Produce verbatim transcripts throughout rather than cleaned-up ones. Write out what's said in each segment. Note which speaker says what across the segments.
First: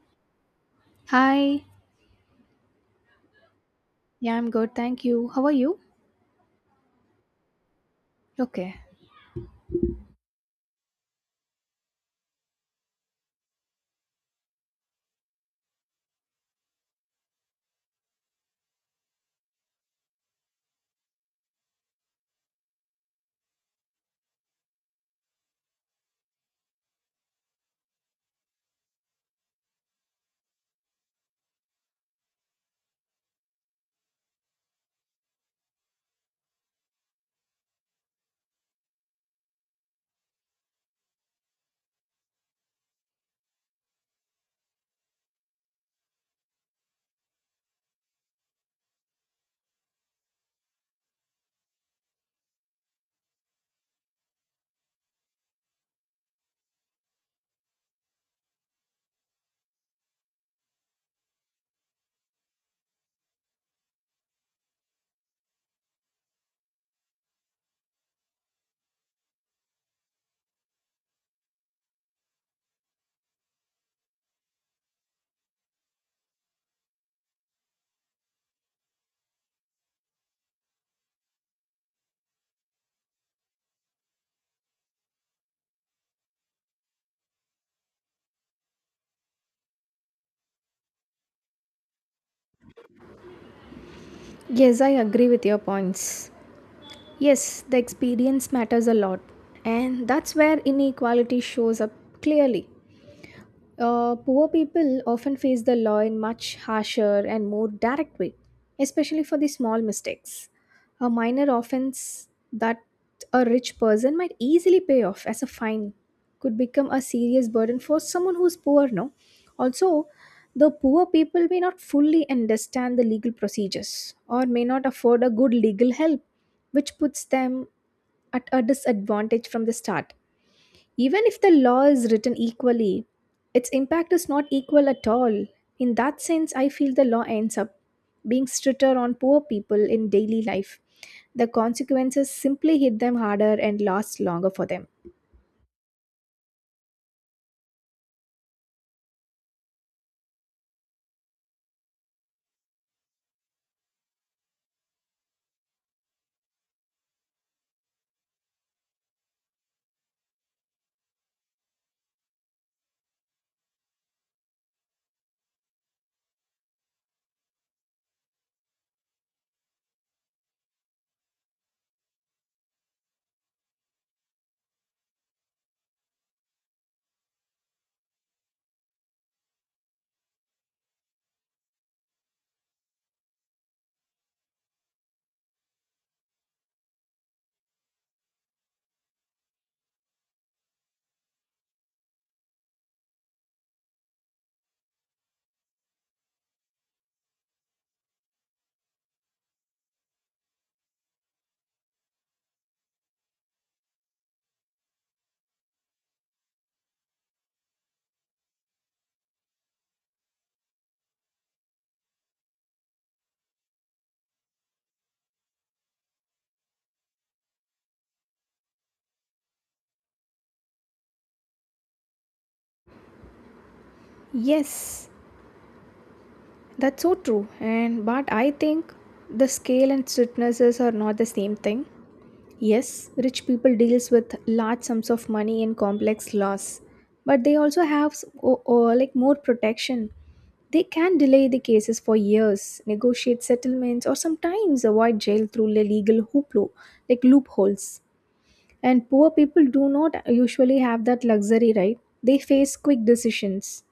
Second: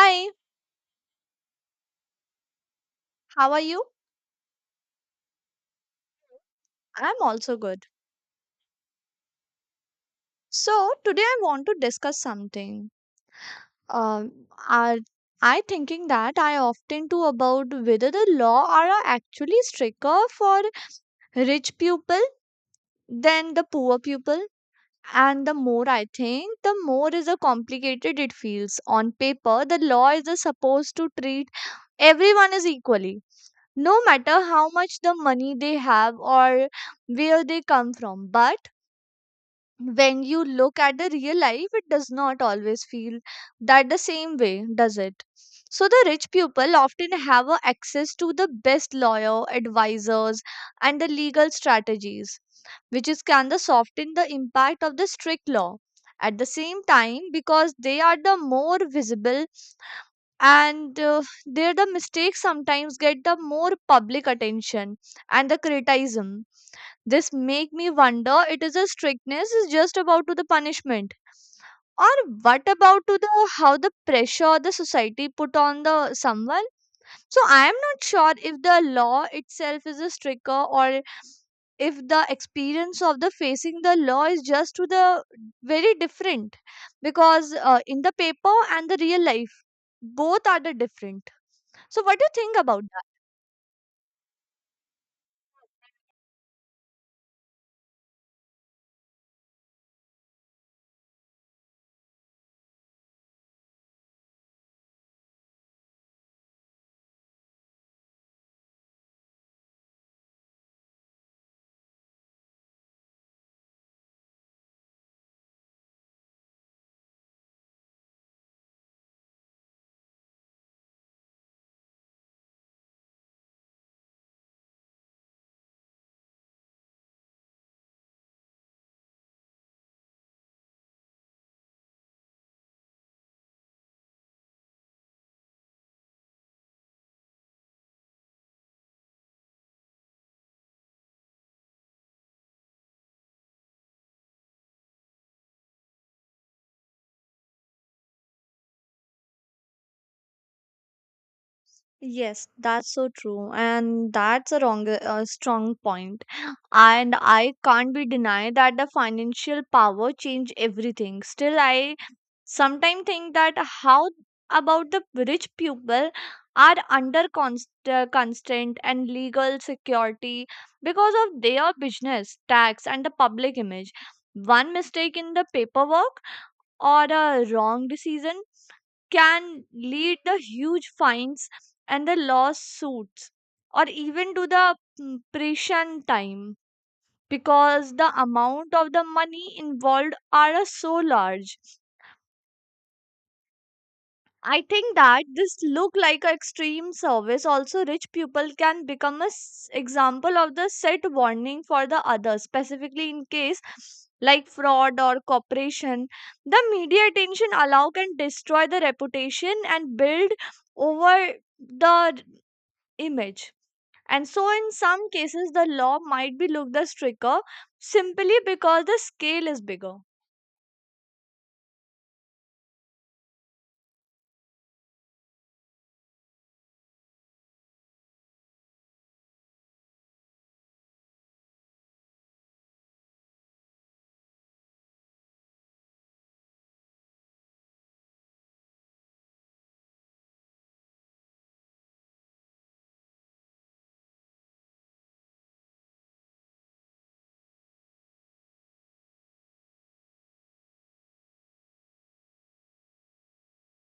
Speaker 1: Hi,
Speaker 2: Hi.
Speaker 1: how are you?
Speaker 2: Yeah, I'm good. Thank you. How are you?
Speaker 1: I'm also good.
Speaker 2: Okay.
Speaker 1: So, today I want to discuss something. Um, are I thinking that I often do about whether the law are a actually stricter for rich people than the poor people. And the more I think, the more is a complicated it feels. On paper, the law is a supposed to treat everyone as equally, no matter how much the money they have or where they come from. But when you look at the real life, it does not always feel that the same way, does it? So, the rich people often have a access to the best lawyer, advisors, and the legal strategies, which is can the soften the impact of the strict law. At the same time, because they are the more visible and uh, their the mistakes sometimes get the more public attention and the criticism. This make me wonder it is a strictness is just about to the punishment, or what about to the how the pressure the society put on the someone. So I am not sure if the law itself is a stricter, or if the experience of the facing the law is just to the very different, because uh, in the paper and the real life both are the different. So what do you think about?
Speaker 2: Yes, I agree with your points. Yes, the experience matters a lot, and that's where inequality shows up clearly. Uh, poor people often face the law in much harsher and more direct way, especially for the small mistakes. A minor offense that a rich person might easily pay off as a fine could become a serious burden for someone who's poor, no? Also, the poor people may not fully understand the legal procedures or may not afford a good legal help, which puts them at a disadvantage from the start. Even if the law is written equally, its impact is not equal at all. In that sense, I feel the law ends up being stricter on poor people in daily life. The consequences simply hit them harder and last longer for them.
Speaker 1: Yes, that's so true, and that's a wrong, a strong point. And I can't be denied that the financial power change everything. Still, I sometimes think that how about the rich people are under const, uh, constant and legal security because of their business, tax, and the public image. One mistake in the paperwork or a wrong decision can lead the huge fines and the lawsuits, or even to the mm, prison time, because the amount of the money involved are uh, so large. I think that this look like a extreme service, also rich people can become a s- example of the set warning for the others specifically in case like fraud or corporation. The media attention allow can destroy the reputation and build over the r- image. And so in some cases the law might be looked as stricter simply because the scale is bigger.
Speaker 2: Yes, that's so true. And but I think the scale and strictnesses are not the same thing. Yes, rich people deals with large sums of money and complex laws, but they also have s- o- o- like more protection. They can delay the cases for years, negotiate settlements, or sometimes avoid jail through the legal hooplo, like loopholes. And poor people do not usually have that luxury, right? They face quick decisions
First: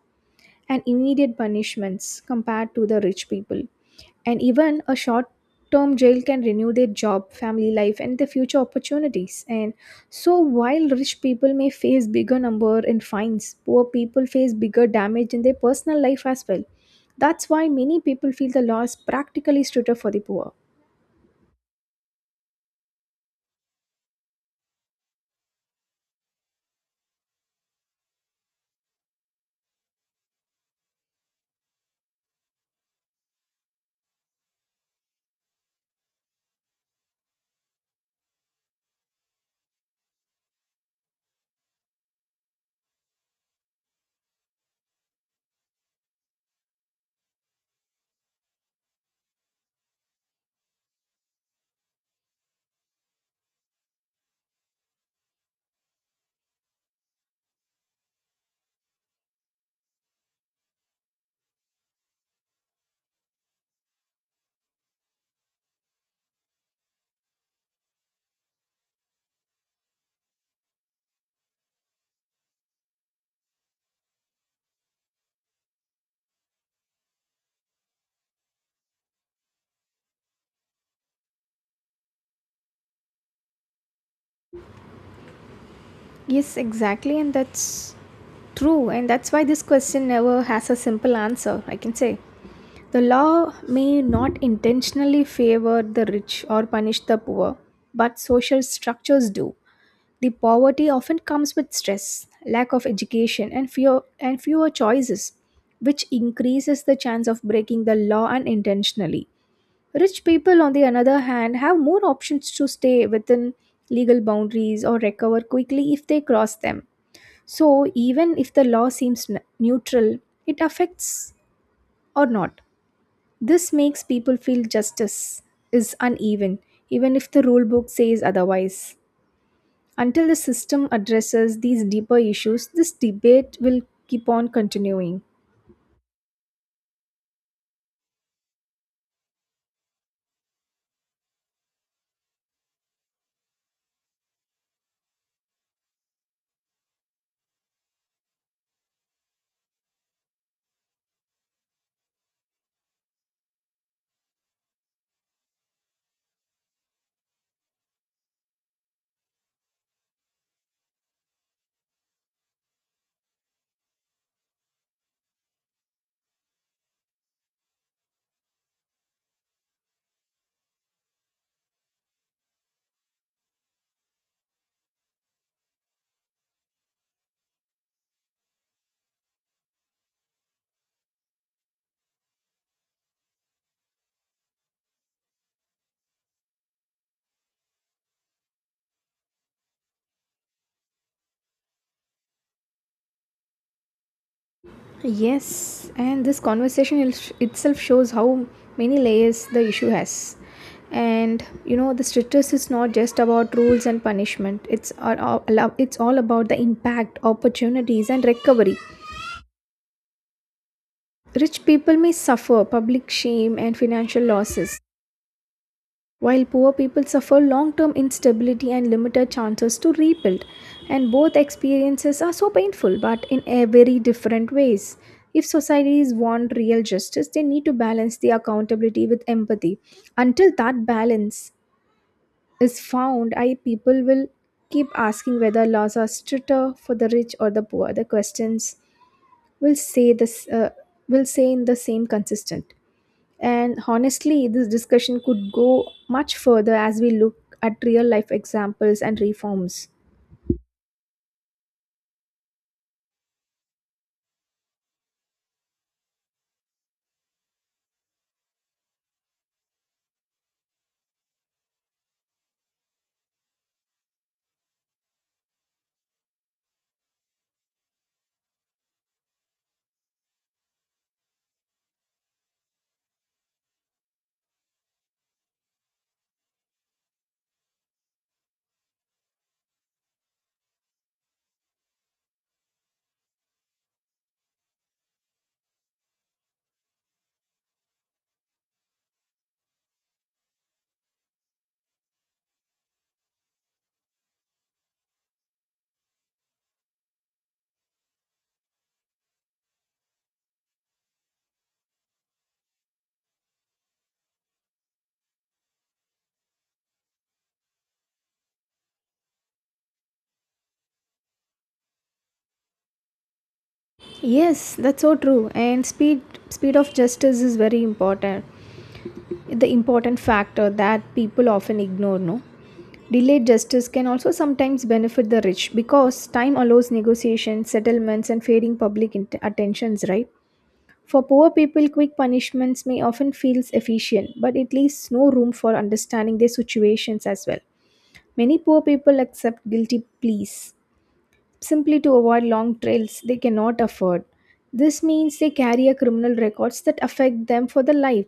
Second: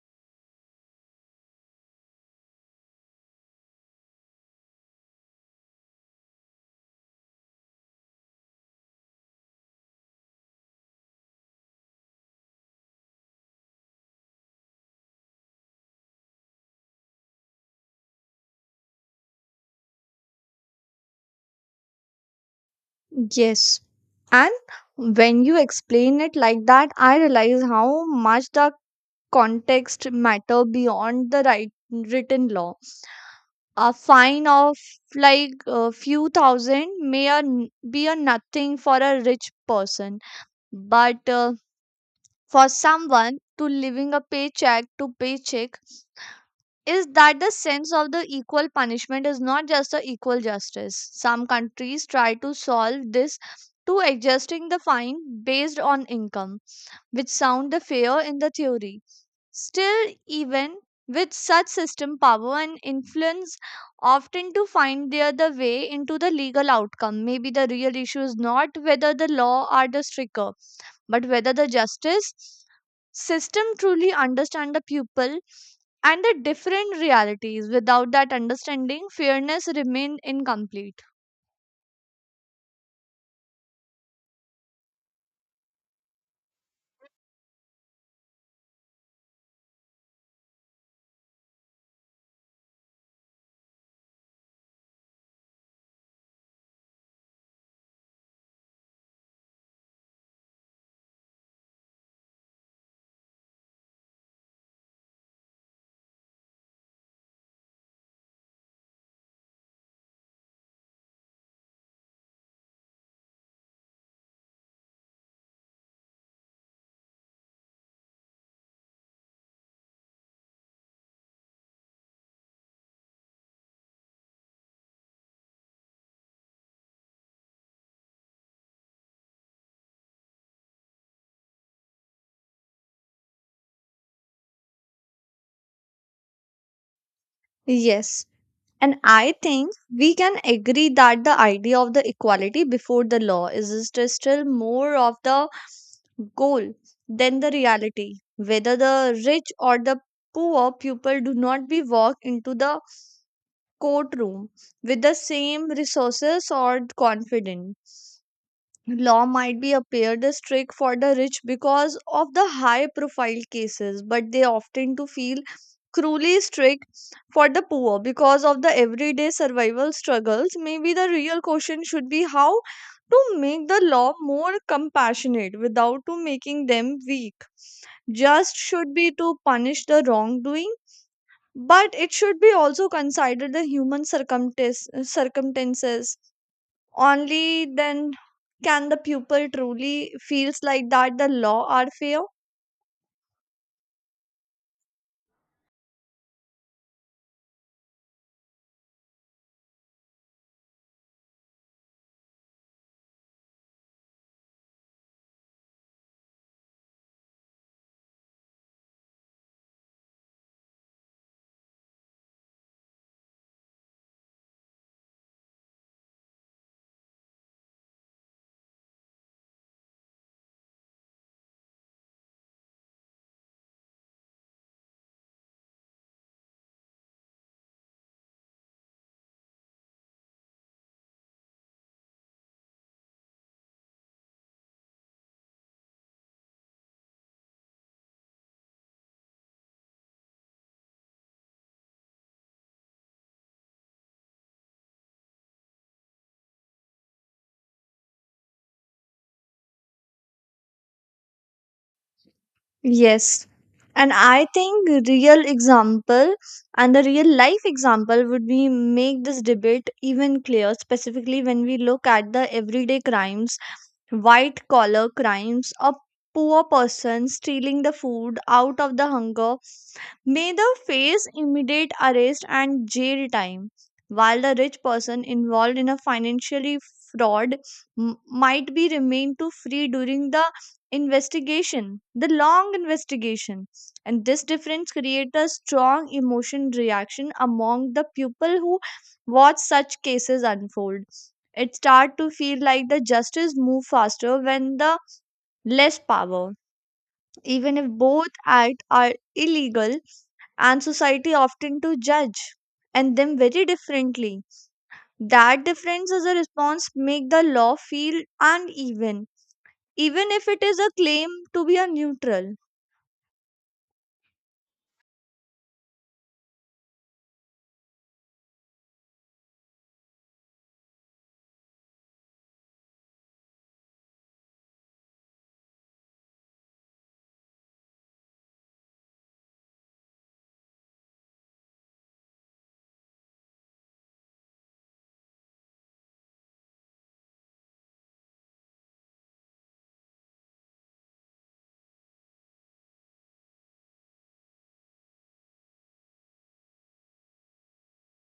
Speaker 2: and immediate punishments compared to the rich people. And even a short term jail can renew their job, family life, and the future opportunities. And so, while rich people may face bigger number in fines, poor people face bigger damage in their personal life as well. That's why many people feel the law is practically stricter for the poor.
Speaker 1: Yes. And when you explain it like that, I realize how much the context matter beyond the right written law. A fine of like a few thousand may a n- be a nothing for a rich person, but uh, for someone to living a paycheck to paycheck, is that the sense of the equal punishment is not just a equal justice. Some countries try to solve this to adjusting the fine based on income, which sound the fair in the theory. Still, even with such system, power and influence often to find their the way into the legal outcome. Maybe the real issue is not whether the law are the stricter, but whether the justice system truly understand the pupil and the different realities. Without that understanding, fairness remain incomplete.
Speaker 2: Yes, exactly, and that's true, and that's why this question never has a simple answer, I can say. The law may not intentionally favor the rich or punish the poor, but social structures do. The poverty often comes with stress, lack of education, and fewer and fewer choices, which increases the chance of breaking the law unintentionally. Rich people, on the other hand, have more options to stay within legal boundaries or recover quickly if they cross them. So, even if the law seems n- neutral, it affects or not. This makes people feel justice is uneven, even if the rule book says otherwise. Until the system addresses these deeper issues, this debate will keep on continuing.
Speaker 1: Yes, and I think we can agree that the idea of the equality before the law is st- still more of the goal than the reality. Whether the rich or the poor people do not be walk into the courtroom with the same resources or confidence, law might be appeared as strict for the rich because of the high profile cases, but they often to feel cruelly strict for the poor because of the everyday survival struggles. Maybe the real question should be how to make the law more compassionate without to making them weak. Just should be to punish the wrongdoing, but it should be also consider the human circumstances circumstances. Only then can the pupil truly feels like that the law are fair.
Speaker 2: Yes, and this conversation il- itself shows how many layers the issue has. And you know, the strictness is not just about rules and punishment. It's all, all- it's all about the impact, opportunities, and recovery. Rich people may suffer public shame and financial losses, while poor people suffer long term instability and limited chances to rebuild. And both experiences are so painful, but in a very different ways. If societies want real justice, they need to balance the accountability with empathy. Until that balance is found, I people will keep asking whether laws are stricter for the rich or the poor. The questions will say this uh, will say in the same consistent. And honestly, this discussion could go much further as we look at real life examples and reforms.
Speaker 1: Yes. And I think real example and the real life example would be make this debate even clear, specifically when we look at the everyday crimes, white collar crimes. A poor person stealing the food out of the hunger may the face immediate arrest and jail time, while the rich person involved in a financially fraud m- might be remained to free during the investigation, the long investigation. And this difference creates a strong emotion reaction among the people who watch such cases unfold. It start to feel like the justice move faster when the less power, even if both act are illegal, and society often to judge and them very differently. That difference as a response make the law feel uneven, even if it is a claim to be a neutral.
Speaker 2: Yes, that's so true. And speed speed of justice is very important. The important factor that people often ignore, no? Delayed justice can also sometimes benefit the rich because time allows negotiations, settlements and fading public int- attentions, right? For poor people, quick punishments may often feel efficient, but it leaves no room for understanding their situations as well. Many poor people accept guilty pleas simply to avoid long trails they cannot afford. This means they carry a criminal records that affect them for the life.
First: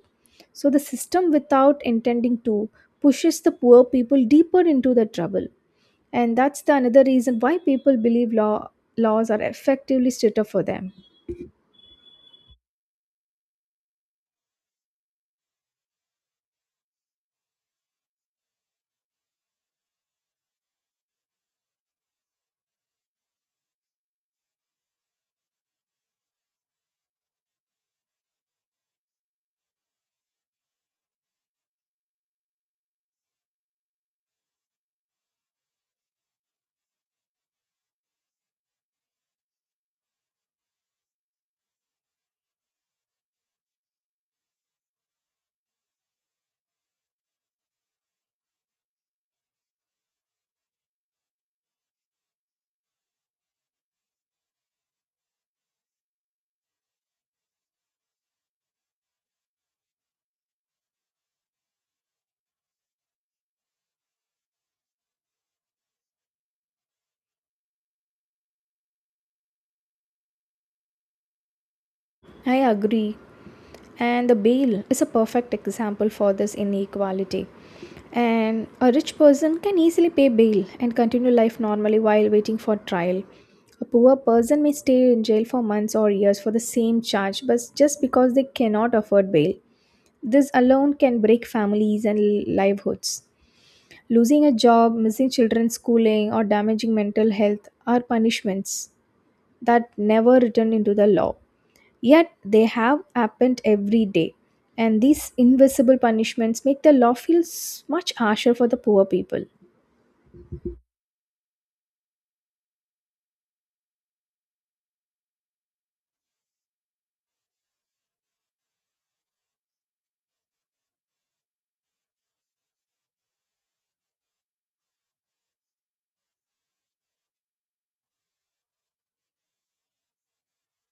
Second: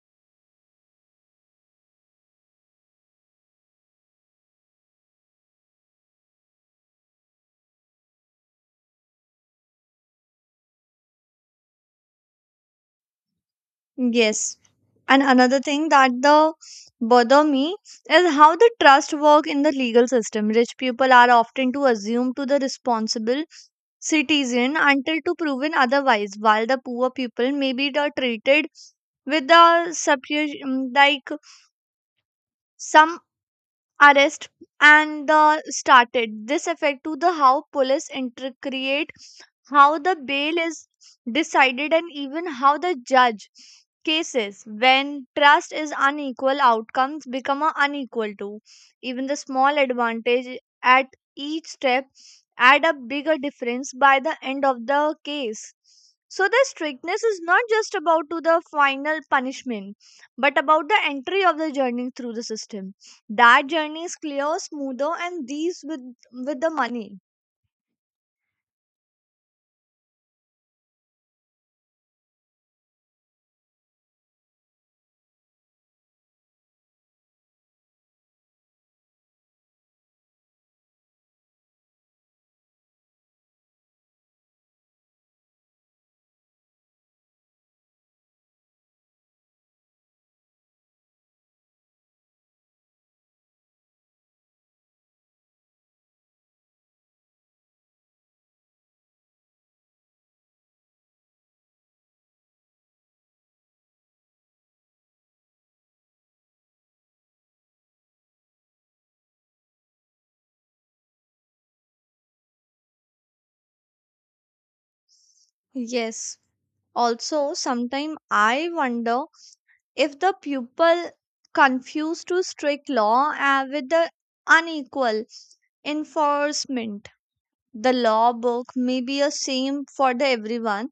Speaker 2: So the system without intending to pushes the poor people deeper into the trouble. And that's the another reason why people believe law laws are effectively stricter for them.
Speaker 1: Yes, and another thing that the bother me is how the trust work in the legal system. Rich people are often to assume to the responsible citizen until to proven otherwise, while the poor people may be the treated with the superior, like some arrest, and the started this effect to the how police intercreate, how the bail is decided, and even how the judge cases. When trust is unequal, outcomes become a unequal too. Even the small advantage at each step add a bigger difference by the end of the case. So the strictness is not just about to the final punishment, but about the entry of the journey through the system. That journey is clear smoother and these with with the money.
Speaker 2: I agree. And the bail is a perfect example for this inequality. And a rich person can easily pay bail and continue life normally while waiting for trial. A poor person may stay in jail for months or years for the same charge, but just because they cannot afford bail. This alone can break families and livelihoods. Losing a job, missing children's schooling, or damaging mental health are punishments that never return into the law. Yet they have happened every day. And these invisible punishments make the law feel s- much harsher for the poor people.
Speaker 1: Yes, also sometimes I wonder if the people confuse to strict law uh, with the unequal enforcement. The law book may be a same for the everyone,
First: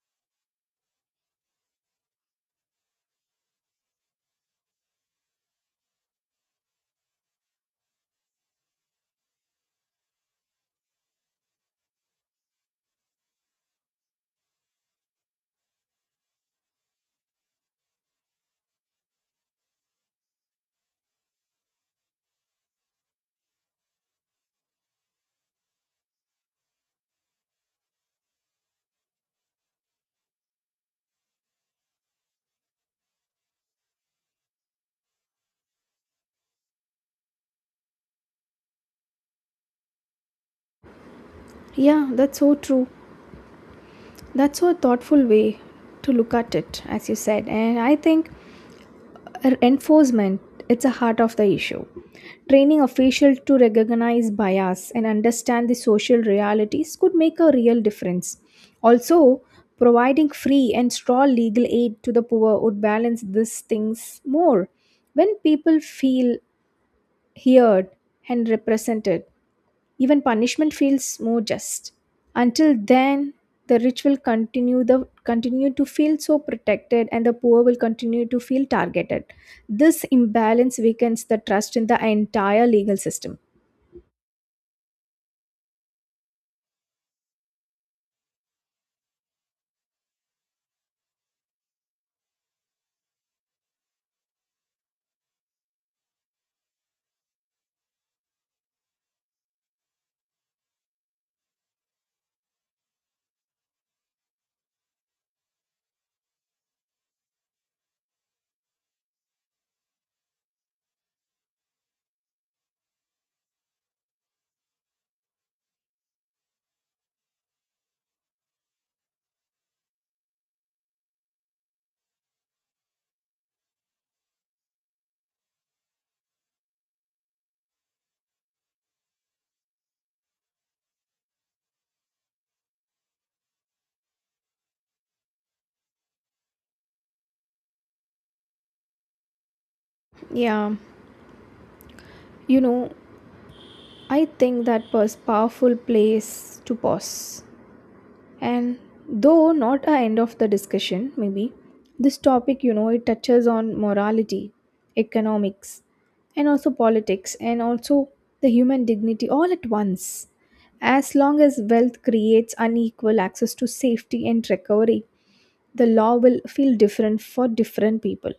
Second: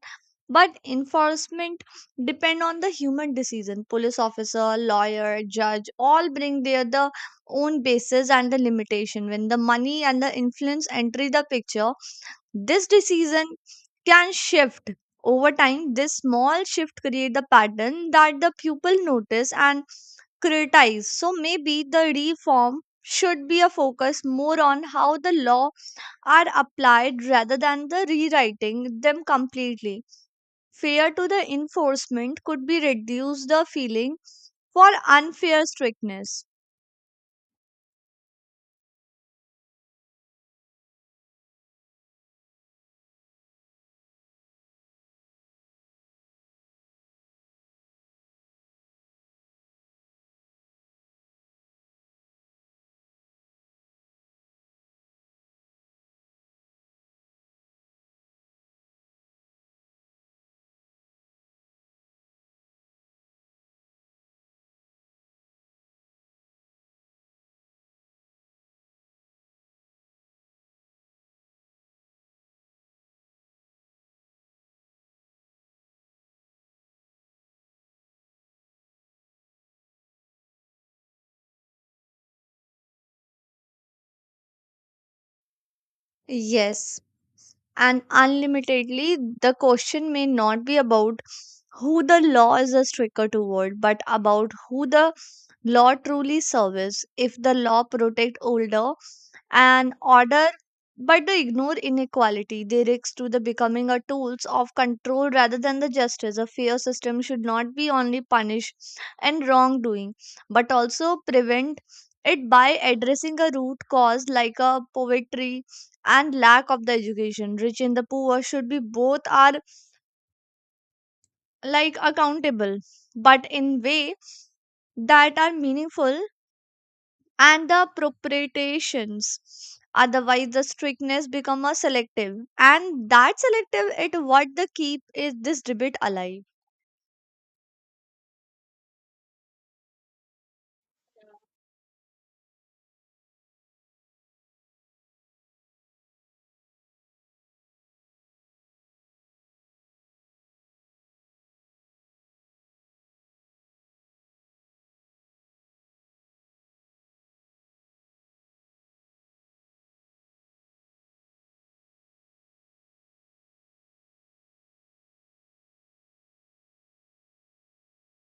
Speaker 1: but enforcement depend on the human decision. Police officer, lawyer, judge all bring their the own basis and the limitation when the money and the influence enter the picture. This decision can shift over time. This small shift create the pattern that the pupil notice and criticize. So maybe the reform should be a focus more on how the law are applied rather than the rewriting them completely. Fear to the enforcement could be reduced the feeling for unfair strictness.
Speaker 2: Yeah, that's so true. That's so thoughtful way to look at it, as you said. And I think Enforcement, it's a heart of the issue. Training officials to recognize bias and understand the social realities could make a real difference. Also, providing free and strong legal aid to the poor would balance these things more. When people feel heard and represented, even punishment feels more just. Until then, the rich will continue the continue to feel so protected and the poor will continue to feel targeted. This imbalance weakens the trust in the entire legal system.
Speaker 1: Yes, and unlimitedly, the question may not be about who the law is a stricter toward, but about who the law truly serves. If the law protect older and order, but they ignore inequality, they risk to the becoming a tools of control rather than the justice. A fair system should not be only punish and wrongdoing, but also prevent it by addressing a root cause like a poverty and lack of the education. Rich and the poor should be both are like accountable, but in way that are meaningful and the appropriations. Otherwise the strictness become a selective, and that selective it what the keep is this debate alive.
Speaker 2: Yeah, you know, I think that was powerful place to pause. And though not a end of the discussion maybe this topic, you know, it touches on morality, economics, and also politics and also the human dignity all at once. As long as wealth creates unequal access to safety and recovery, the law will feel different for different people.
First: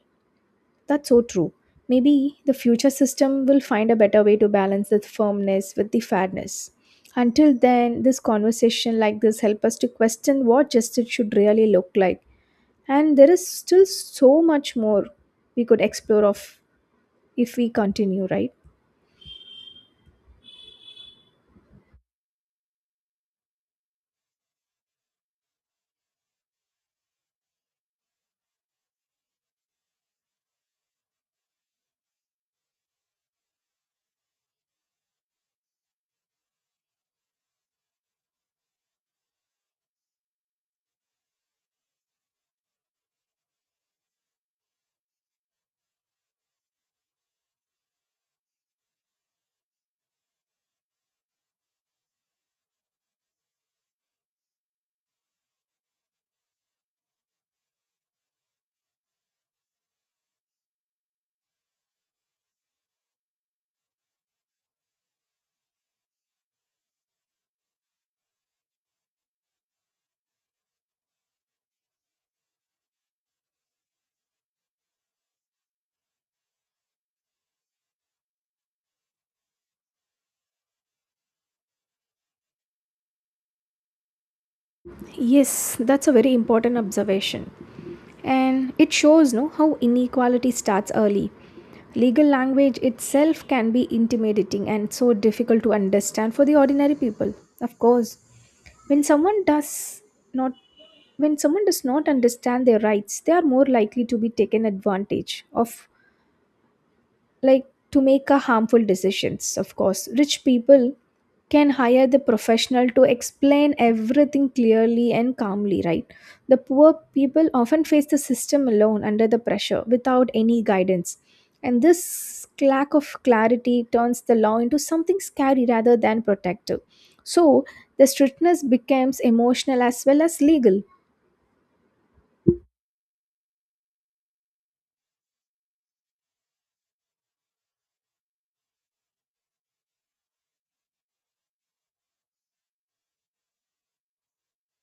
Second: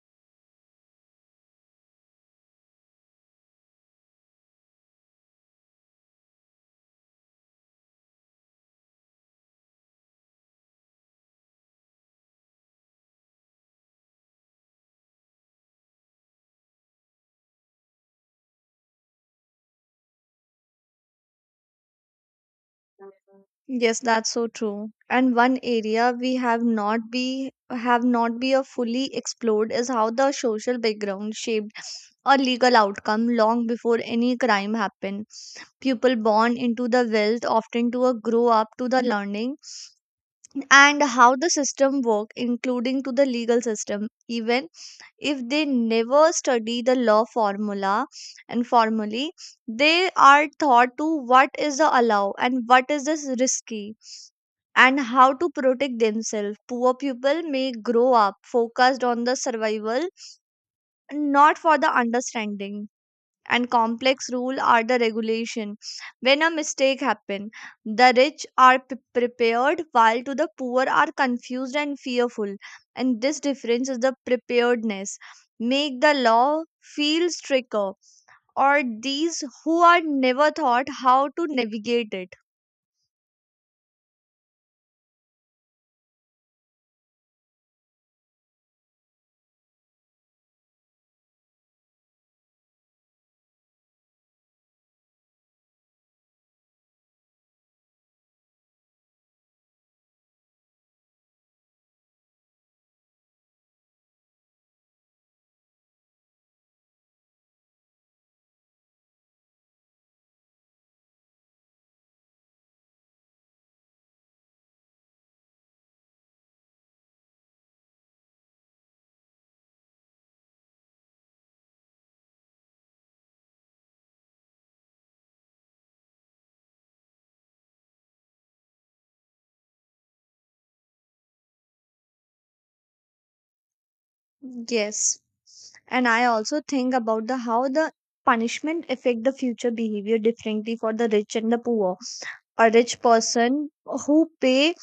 Speaker 2: That's so true. Maybe the future system will find a better way to balance the firmness with the fairness. Until then, this conversation like this help us to question what justice should really look like. And there is still so much more we could explore of if we continue, right?
Speaker 1: Yes, that's so true, and one area we have not be have not be a fully explored is how the social background shaped a legal outcome long before any crime happened. People born into the wealth often to a grow up to the learning and how the system work, including to the legal system, even if they never study the law formula and formally. They are taught to what is the allow and what is this risky and how to protect themselves. Poor people may grow up focused on the survival, not for the understanding and complex rule are the regulation. When a mistake happen, the rich are p- prepared, while to the poor are confused and fearful, and this difference is the preparedness make the law feel stricter or these who are never thought how to navigate it.
Speaker 2: Yes, that's a very important observation. And it shows no how inequality starts early. Legal language itself can be intimidating and so difficult to understand for the ordinary people. Of course, when someone does not when someone does not understand their rights, they are more likely to be taken advantage of, like to make a harmful decisions. Of course, rich people can hire the professional to explain everything clearly and calmly, right? The poor people often face the system alone under the pressure without any guidance, and this lack of clarity turns the law into something scary rather than protective. So the strictness becomes emotional as well as legal.
Speaker 1: Yes, and I also think about the how the punishment affect the future behavior differently for the rich and the poor. A rich person who pay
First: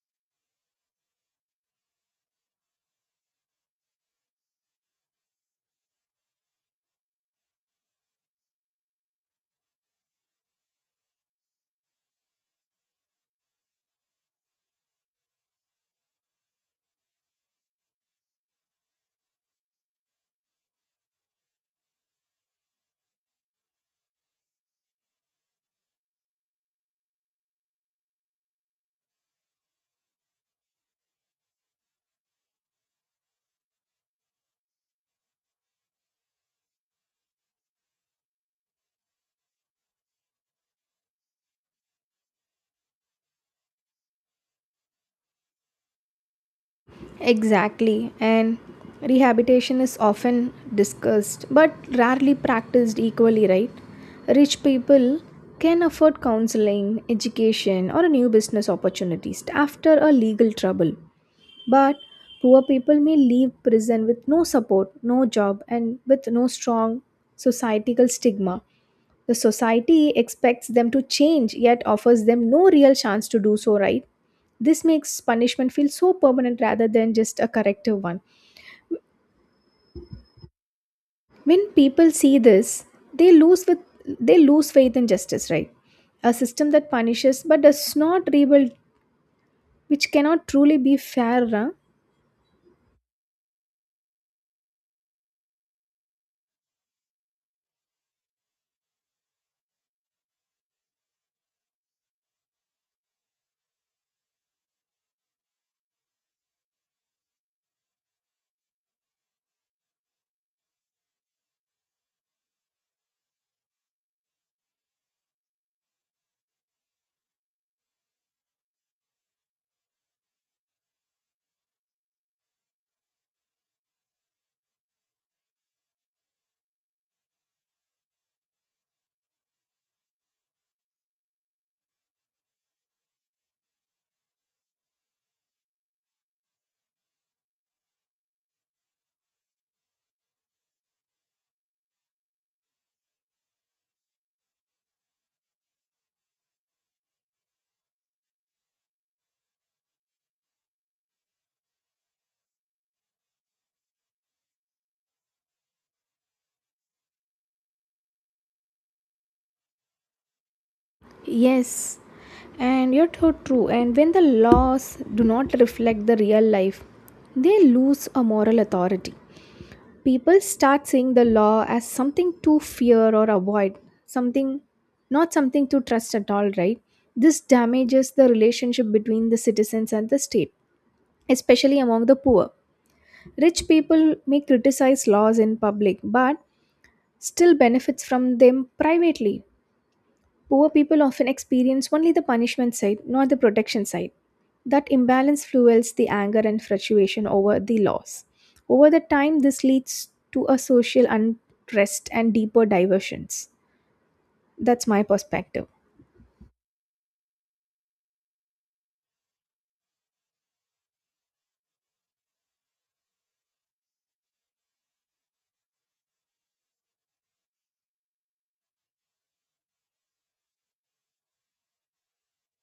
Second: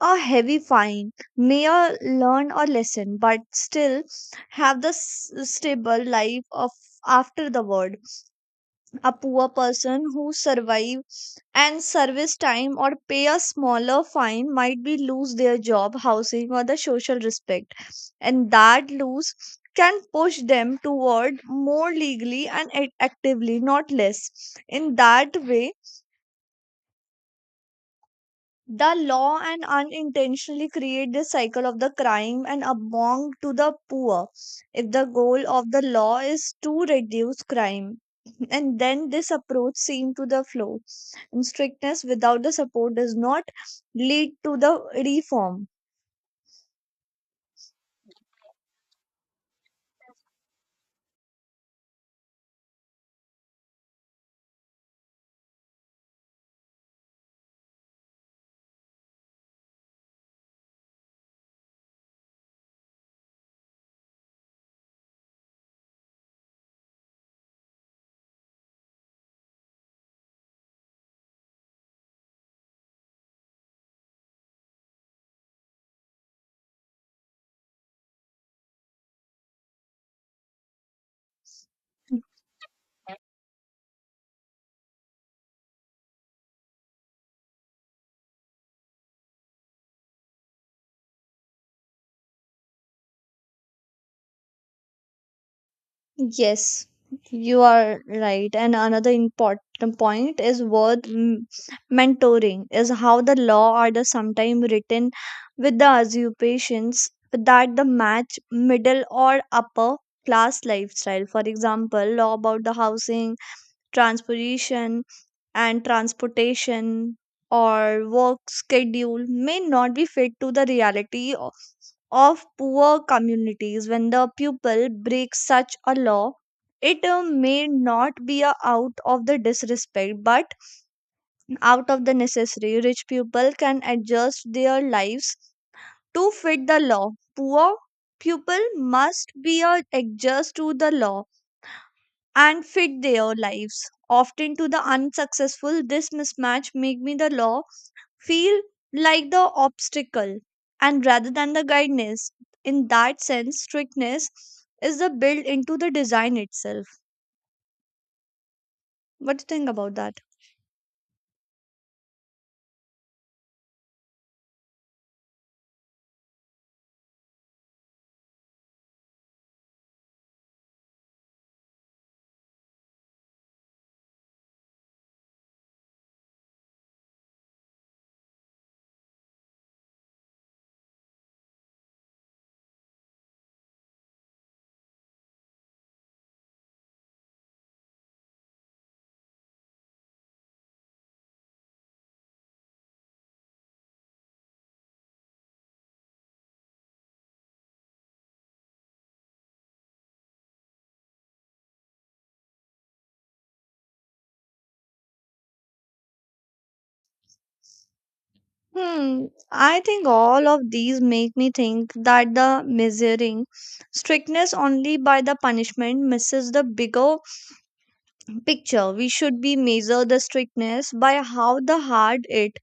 Speaker 1: a heavy fine may uh, learn a lesson, but still have the s- stable life of after the word. A poor person who survive and service time or pay a smaller fine might be lose their job, housing, or the social respect, and that lose can push them toward more legally and act- actively, not less. In that way, the law and unintentionally create this cycle of the crime and among to the poor. If the goal of the law is to reduce crime, and then this approach seem to the flow, and strictness without the support does not lead to the reform.
Speaker 2: Exactly, and rehabilitation is often discussed but rarely practiced equally, right? Rich people can afford counseling, education, or new business opportunities after a legal trouble, but poor people may leave prison with no support, no job, and with no strong societal stigma. The society expects them to change yet offers them no real chance to do so, right? This makes punishment feel so permanent rather than just a corrective one. When people see this, they lose with they lose faith in justice, right? A system that punishes but does not rebuild, which cannot truly be fair. Huh?
Speaker 1: Yes, you are right. And another important point is worth m- mentoring is how the law order sometimes written with the usurpations that the match middle or upper class lifestyle. For example, law about the housing transportation and transportation or work schedule may not be fit to the reality of, of poor communities when the pupil breaks such a law. It uh, may not be a out of the disrespect, but out of the necessary. Rich people can adjust their lives to fit the law. Poor pupil must be uh, adjust to the law and fit their lives, often to the unsuccessful. This mismatch make me the law feel like the obstacle, and rather than the guidance. In that sense, strictness is the built into the design itself. What do you think about that?
Speaker 2: Yes, and you're so true. And when the laws do not reflect the real life, they lose a moral authority. People start seeing the law as something to fear or avoid, something not something to trust at all, right? This damages the relationship between the citizens and the state, especially among the poor. Rich people may criticize laws in public but still benefits from them privately. Poor people often experience only the punishment side, not the protection side. That imbalance fuels the anger and frustration over the loss. Over the time, this leads to a social unrest and deeper diversions. That's my perspective.
Speaker 1: Hmm, I think all of these make me think that the measuring strictness only by the punishment misses the bigger picture. We should be measure the strictness by how the hard it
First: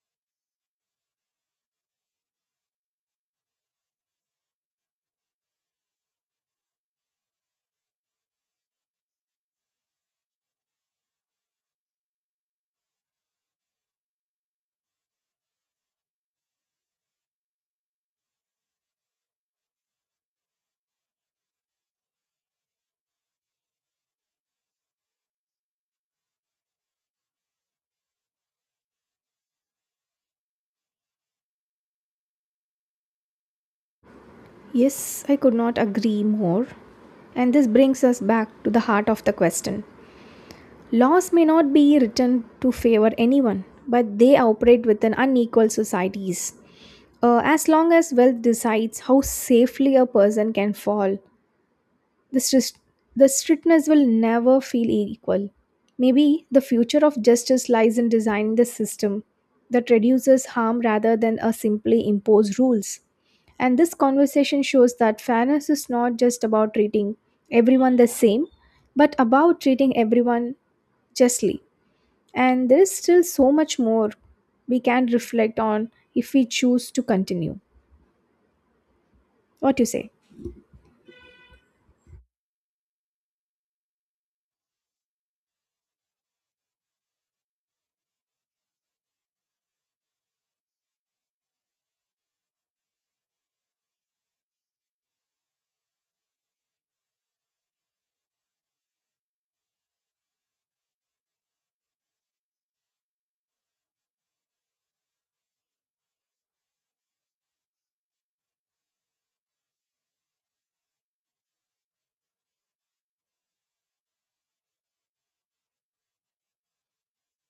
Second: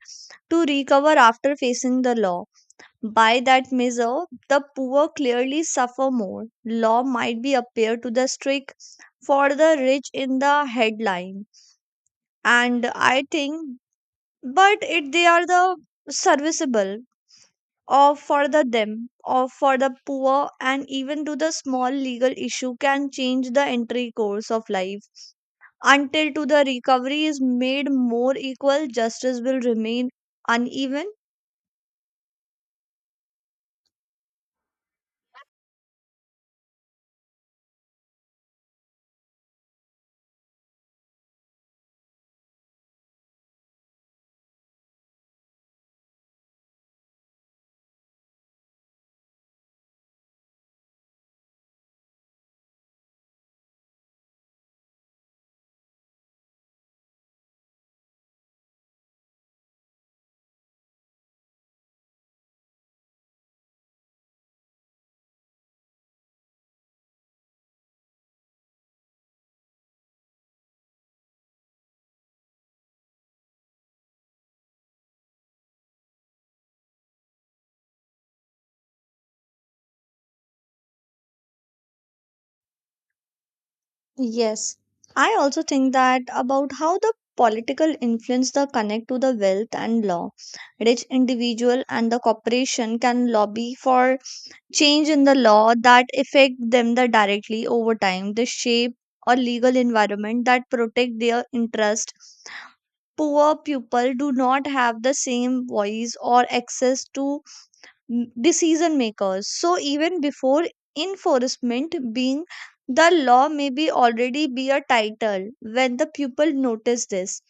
Speaker 1: to recover after facing the law. By that measure, the poor clearly suffer more. Law might be appear to the strict for the rich in the headline. And I think but it they are the serviceable or for the them or for the poor, and even to the small legal issue can change the entry course of life. Until to the recovery is made more equal, justice will remain uneven.
Speaker 2: Yes, I could not agree more. And this brings us back to the heart of the question. Laws may not be written to favor anyone, but they operate within unequal societies. Uh, as long as wealth decides how safely a person can fall, the, stris- the strictness will never feel equal. Maybe the future of justice lies in designing the system that reduces harm rather than a simply impose rules. And this conversation shows that fairness is not just about treating everyone the same, but about treating everyone justly. And there is still so much more we can reflect on if we choose to continue. What do you say?
Speaker 1: Yes, I also think that about how the political influence the connect to the wealth and law. Rich individual and the corporation can lobby for change in the law that affect them the directly over time. They shape a legal environment that protect their interest. Poor people do not have the same voice or access to m- decision makers. So even before enforcement being, the law may be already be a title. When the people notice this,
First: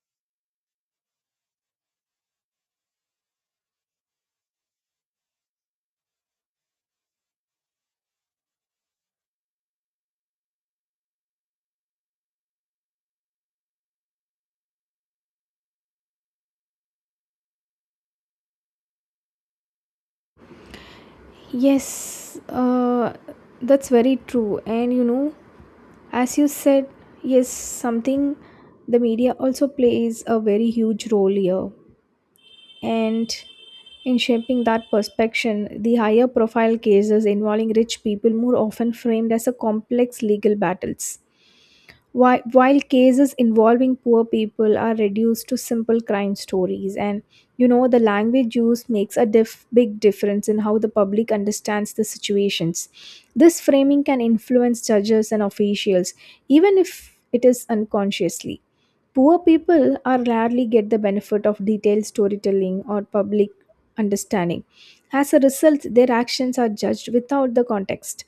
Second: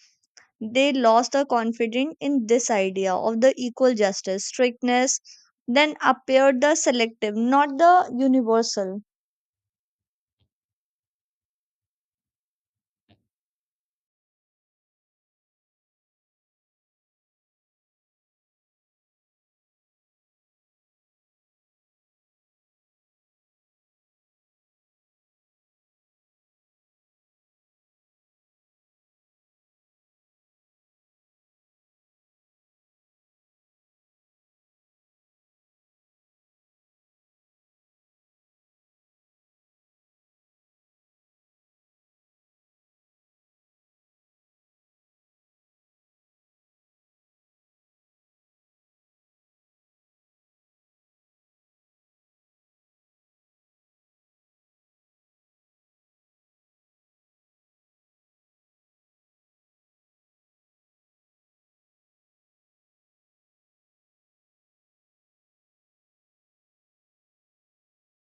Speaker 1: they lost the confidence in this idea of the equal justice. Strictness then appeared the selective, not the universal.
Speaker 2: Yes, uh, that's very true. And you know, as you said, yes, something the media also plays a very huge role here. And in shaping that perception, the higher profile cases involving rich people more often framed as a complex legal battles. Whi- while cases involving poor people are reduced to simple crime stories, and you know the language used makes a diff- big difference in how the public understands the situations. This framing can influence judges and officials, even if it is unconsciously. Poor people are rarely get the benefit of detailed storytelling or public understanding. As a result, their actions are judged without the context,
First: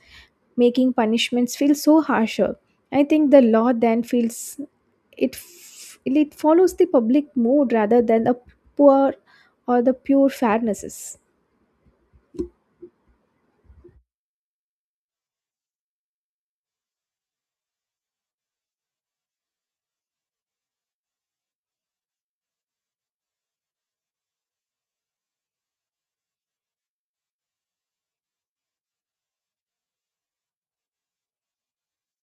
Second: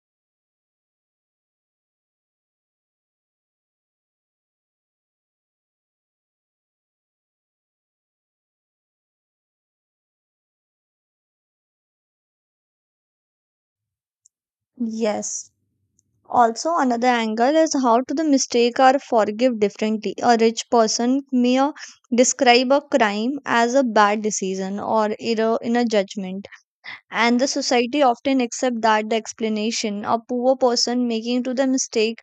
Speaker 2: making punishments feel so harsher. I think the law then feels it f- it follows the public mood rather than the poor or the pure fairnesses.
Speaker 1: Yes. Also, another angle is how to the mistake or forgive differently. A rich person may uh, describe a crime as a bad decision or error in a judgment, and the society often accept that the explanation. A poor person making to the mistake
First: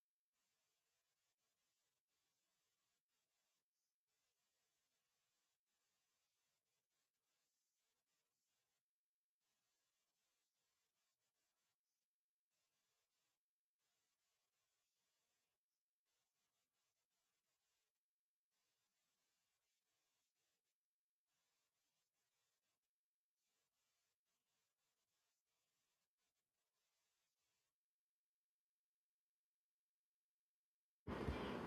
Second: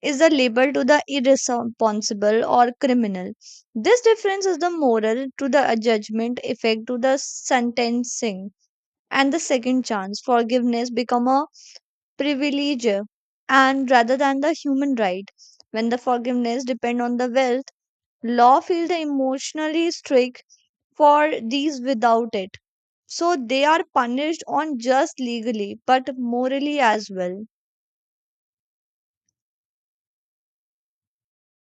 Speaker 1: is the label to the irresponsible or criminal. This difference is the moral to the judgment effect to the sentencing, and the second chance forgiveness become a privilege and rather than the human right. When the forgiveness depend on the wealth, law feels emotionally strict for these without it. So they are punished on just legally, but morally as well.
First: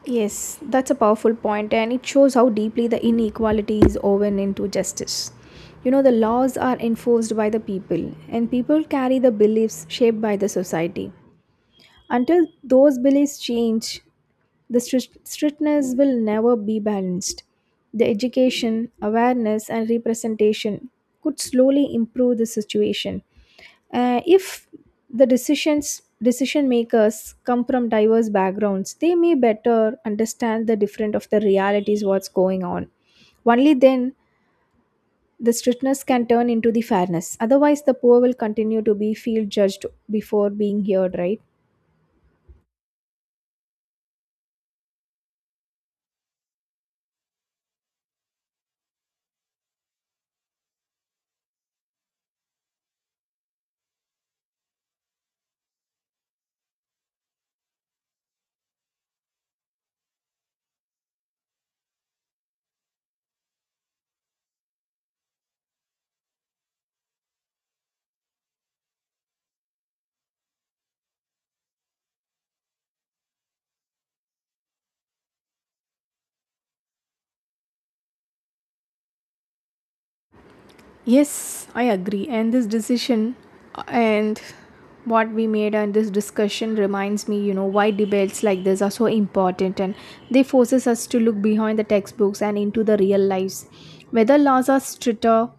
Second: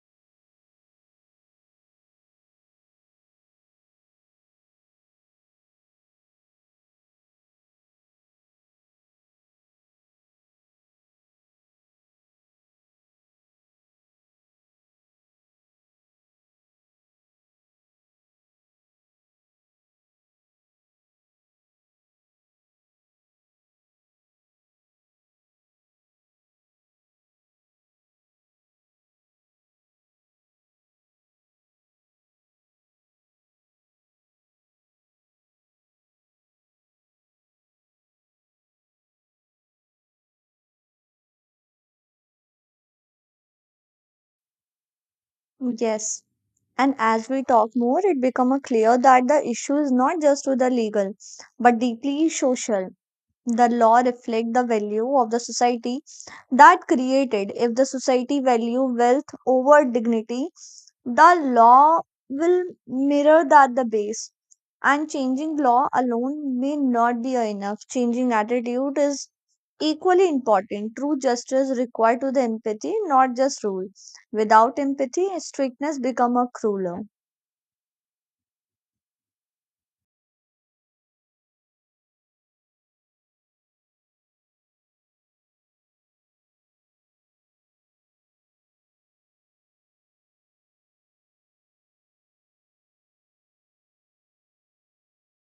Speaker 2: Yes, that's a powerful point, and it shows how deeply the inequality is woven into justice. You know, the laws are enforced by the people, and people carry the beliefs shaped by the society. Until those beliefs change, The strict- strictness will never be balanced. The education, awareness, and representation could slowly improve the situation. Uh, if the decisions decision makers come from diverse backgrounds, they may better understand the different of the realities what's going on. Only then the strictness can turn into the fairness. Otherwise, the poor will continue to be feel judged before being heard. Right?
Speaker 1: Yes. And as we talk more, it becomes clear that the issue is not just to the legal, but deeply social. The law reflect the value of the society that created. If the society value wealth over dignity, the law will mirror that the base, and changing law alone may not be enough. Changing attitude is equally important. True justice required to the empathy, not just rule. Without empathy, strictness become a crueler.
Speaker 2: Yes, I agree. And this decision uh, and what we made and this discussion reminds me, you know, why debates like this are so important, and they forces us to look behind the textbooks and into the real lives. Whether laws are stricter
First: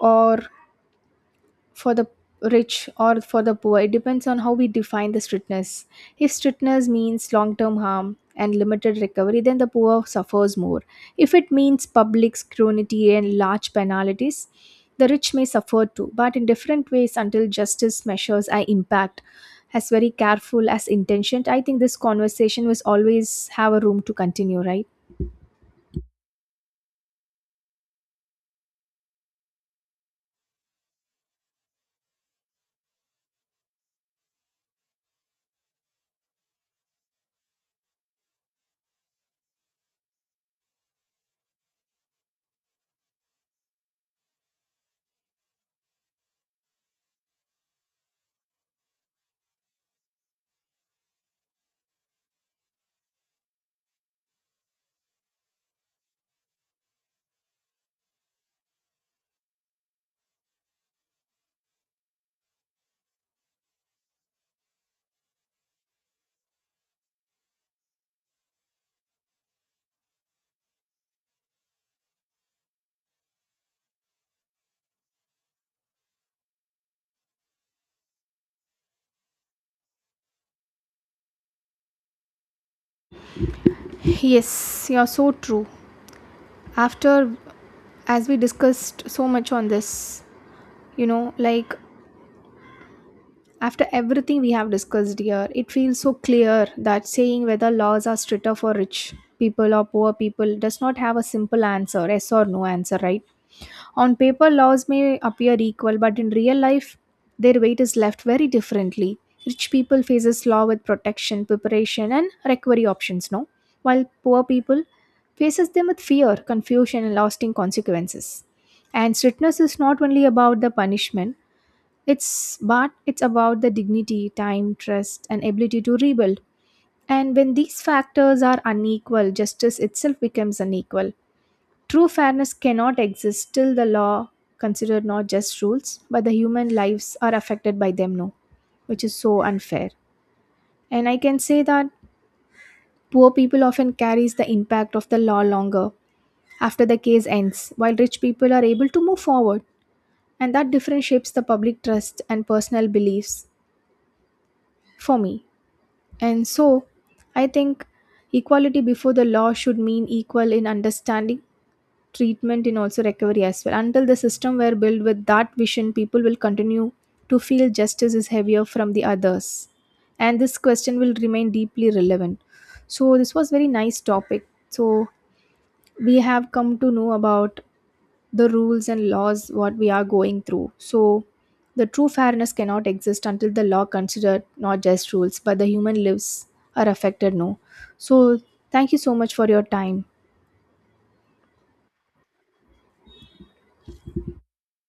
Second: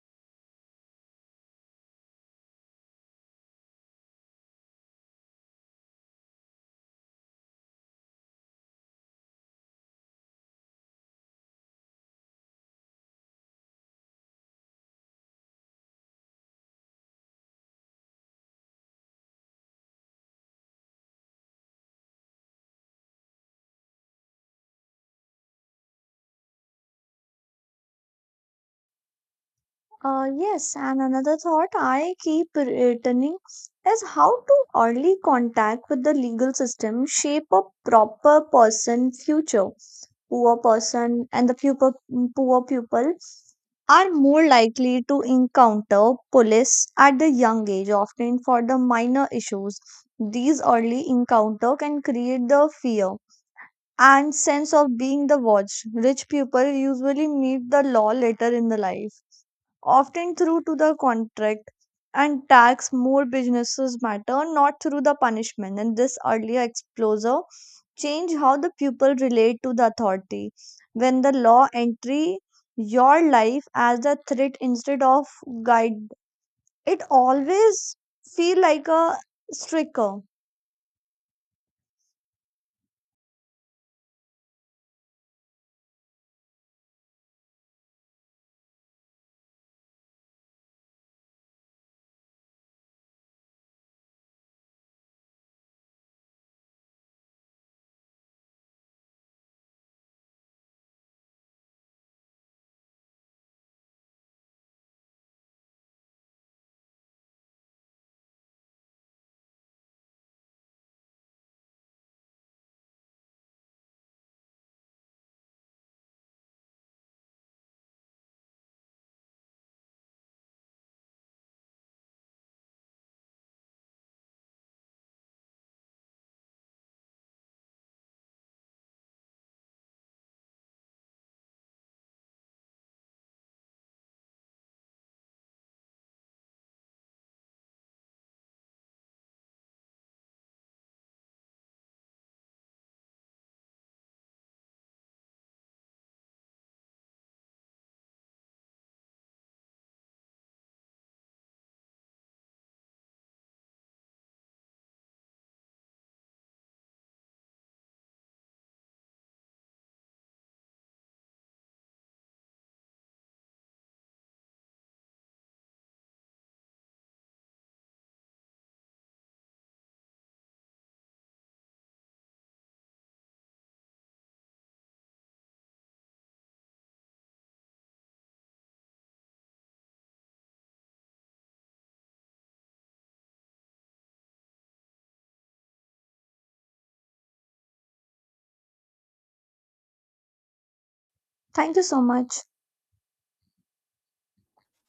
Speaker 2: or for the rich or for the poor. It depends on how we define the strictness. If strictness means long term harm and limited recovery, then the poor suffers more. If it means public scrutiny and large penalties, the rich may suffer too, but in different ways until justice measures are impact. As very careful as intentioned, I think this conversation was always have a room to continue, right?
Speaker 1: Uh, yes, and another thought I keep returning is how to early contact with the legal system shape a proper person future. Poor person and the pupil, poor pupil are more likely to encounter police at the young age, often for the minor issues. These early encounter can create the fear and sense of being the watch. Rich people usually meet the law later in the life, often through to the contract and tax more businesses matter, not through the punishment. And this earlier exposure change how the people relate to the authority. When the law entry your life as a threat instead of guide, it always feel like a striker.
Speaker 2: Yes, you're so true. After, as we discussed so much on this, you know, like after everything we have discussed here, it feels so clear that saying whether laws are stricter for rich people or poor people does not have a simple answer, yes or no answer, right? On paper, laws may appear equal, but in real life, their weight is left very differently. Rich people faces law with protection, preparation, and recovery options, no? While poor people faces them with fear, confusion, and lasting consequences. And strictness is not only about the punishment, it's but it's about the dignity, time, trust, and ability to rebuild. And when these factors are unequal, justice itself becomes unequal. True fairness cannot exist till the law considered not just rules, but the human lives are affected by them, no, which is so unfair. And I can say that poor people often carries the impact of the law longer after the case ends, while rich people are able to move forward. And that different shapes the public trust and personal beliefs for me. And so, I think equality before the law should mean equal in understanding, treatment, and also recovery as well. Until the system were built with that vision, people will continue to feel justice is heavier from the others. And this question will remain deeply relevant. So, this was very nice topic. So, we have come to know about the rules and laws what we are going through. So the true fairness cannot exist until the law considered not just rules but the human lives are affected, no. So thank you so much for your time.
Speaker 1: Thank you so much.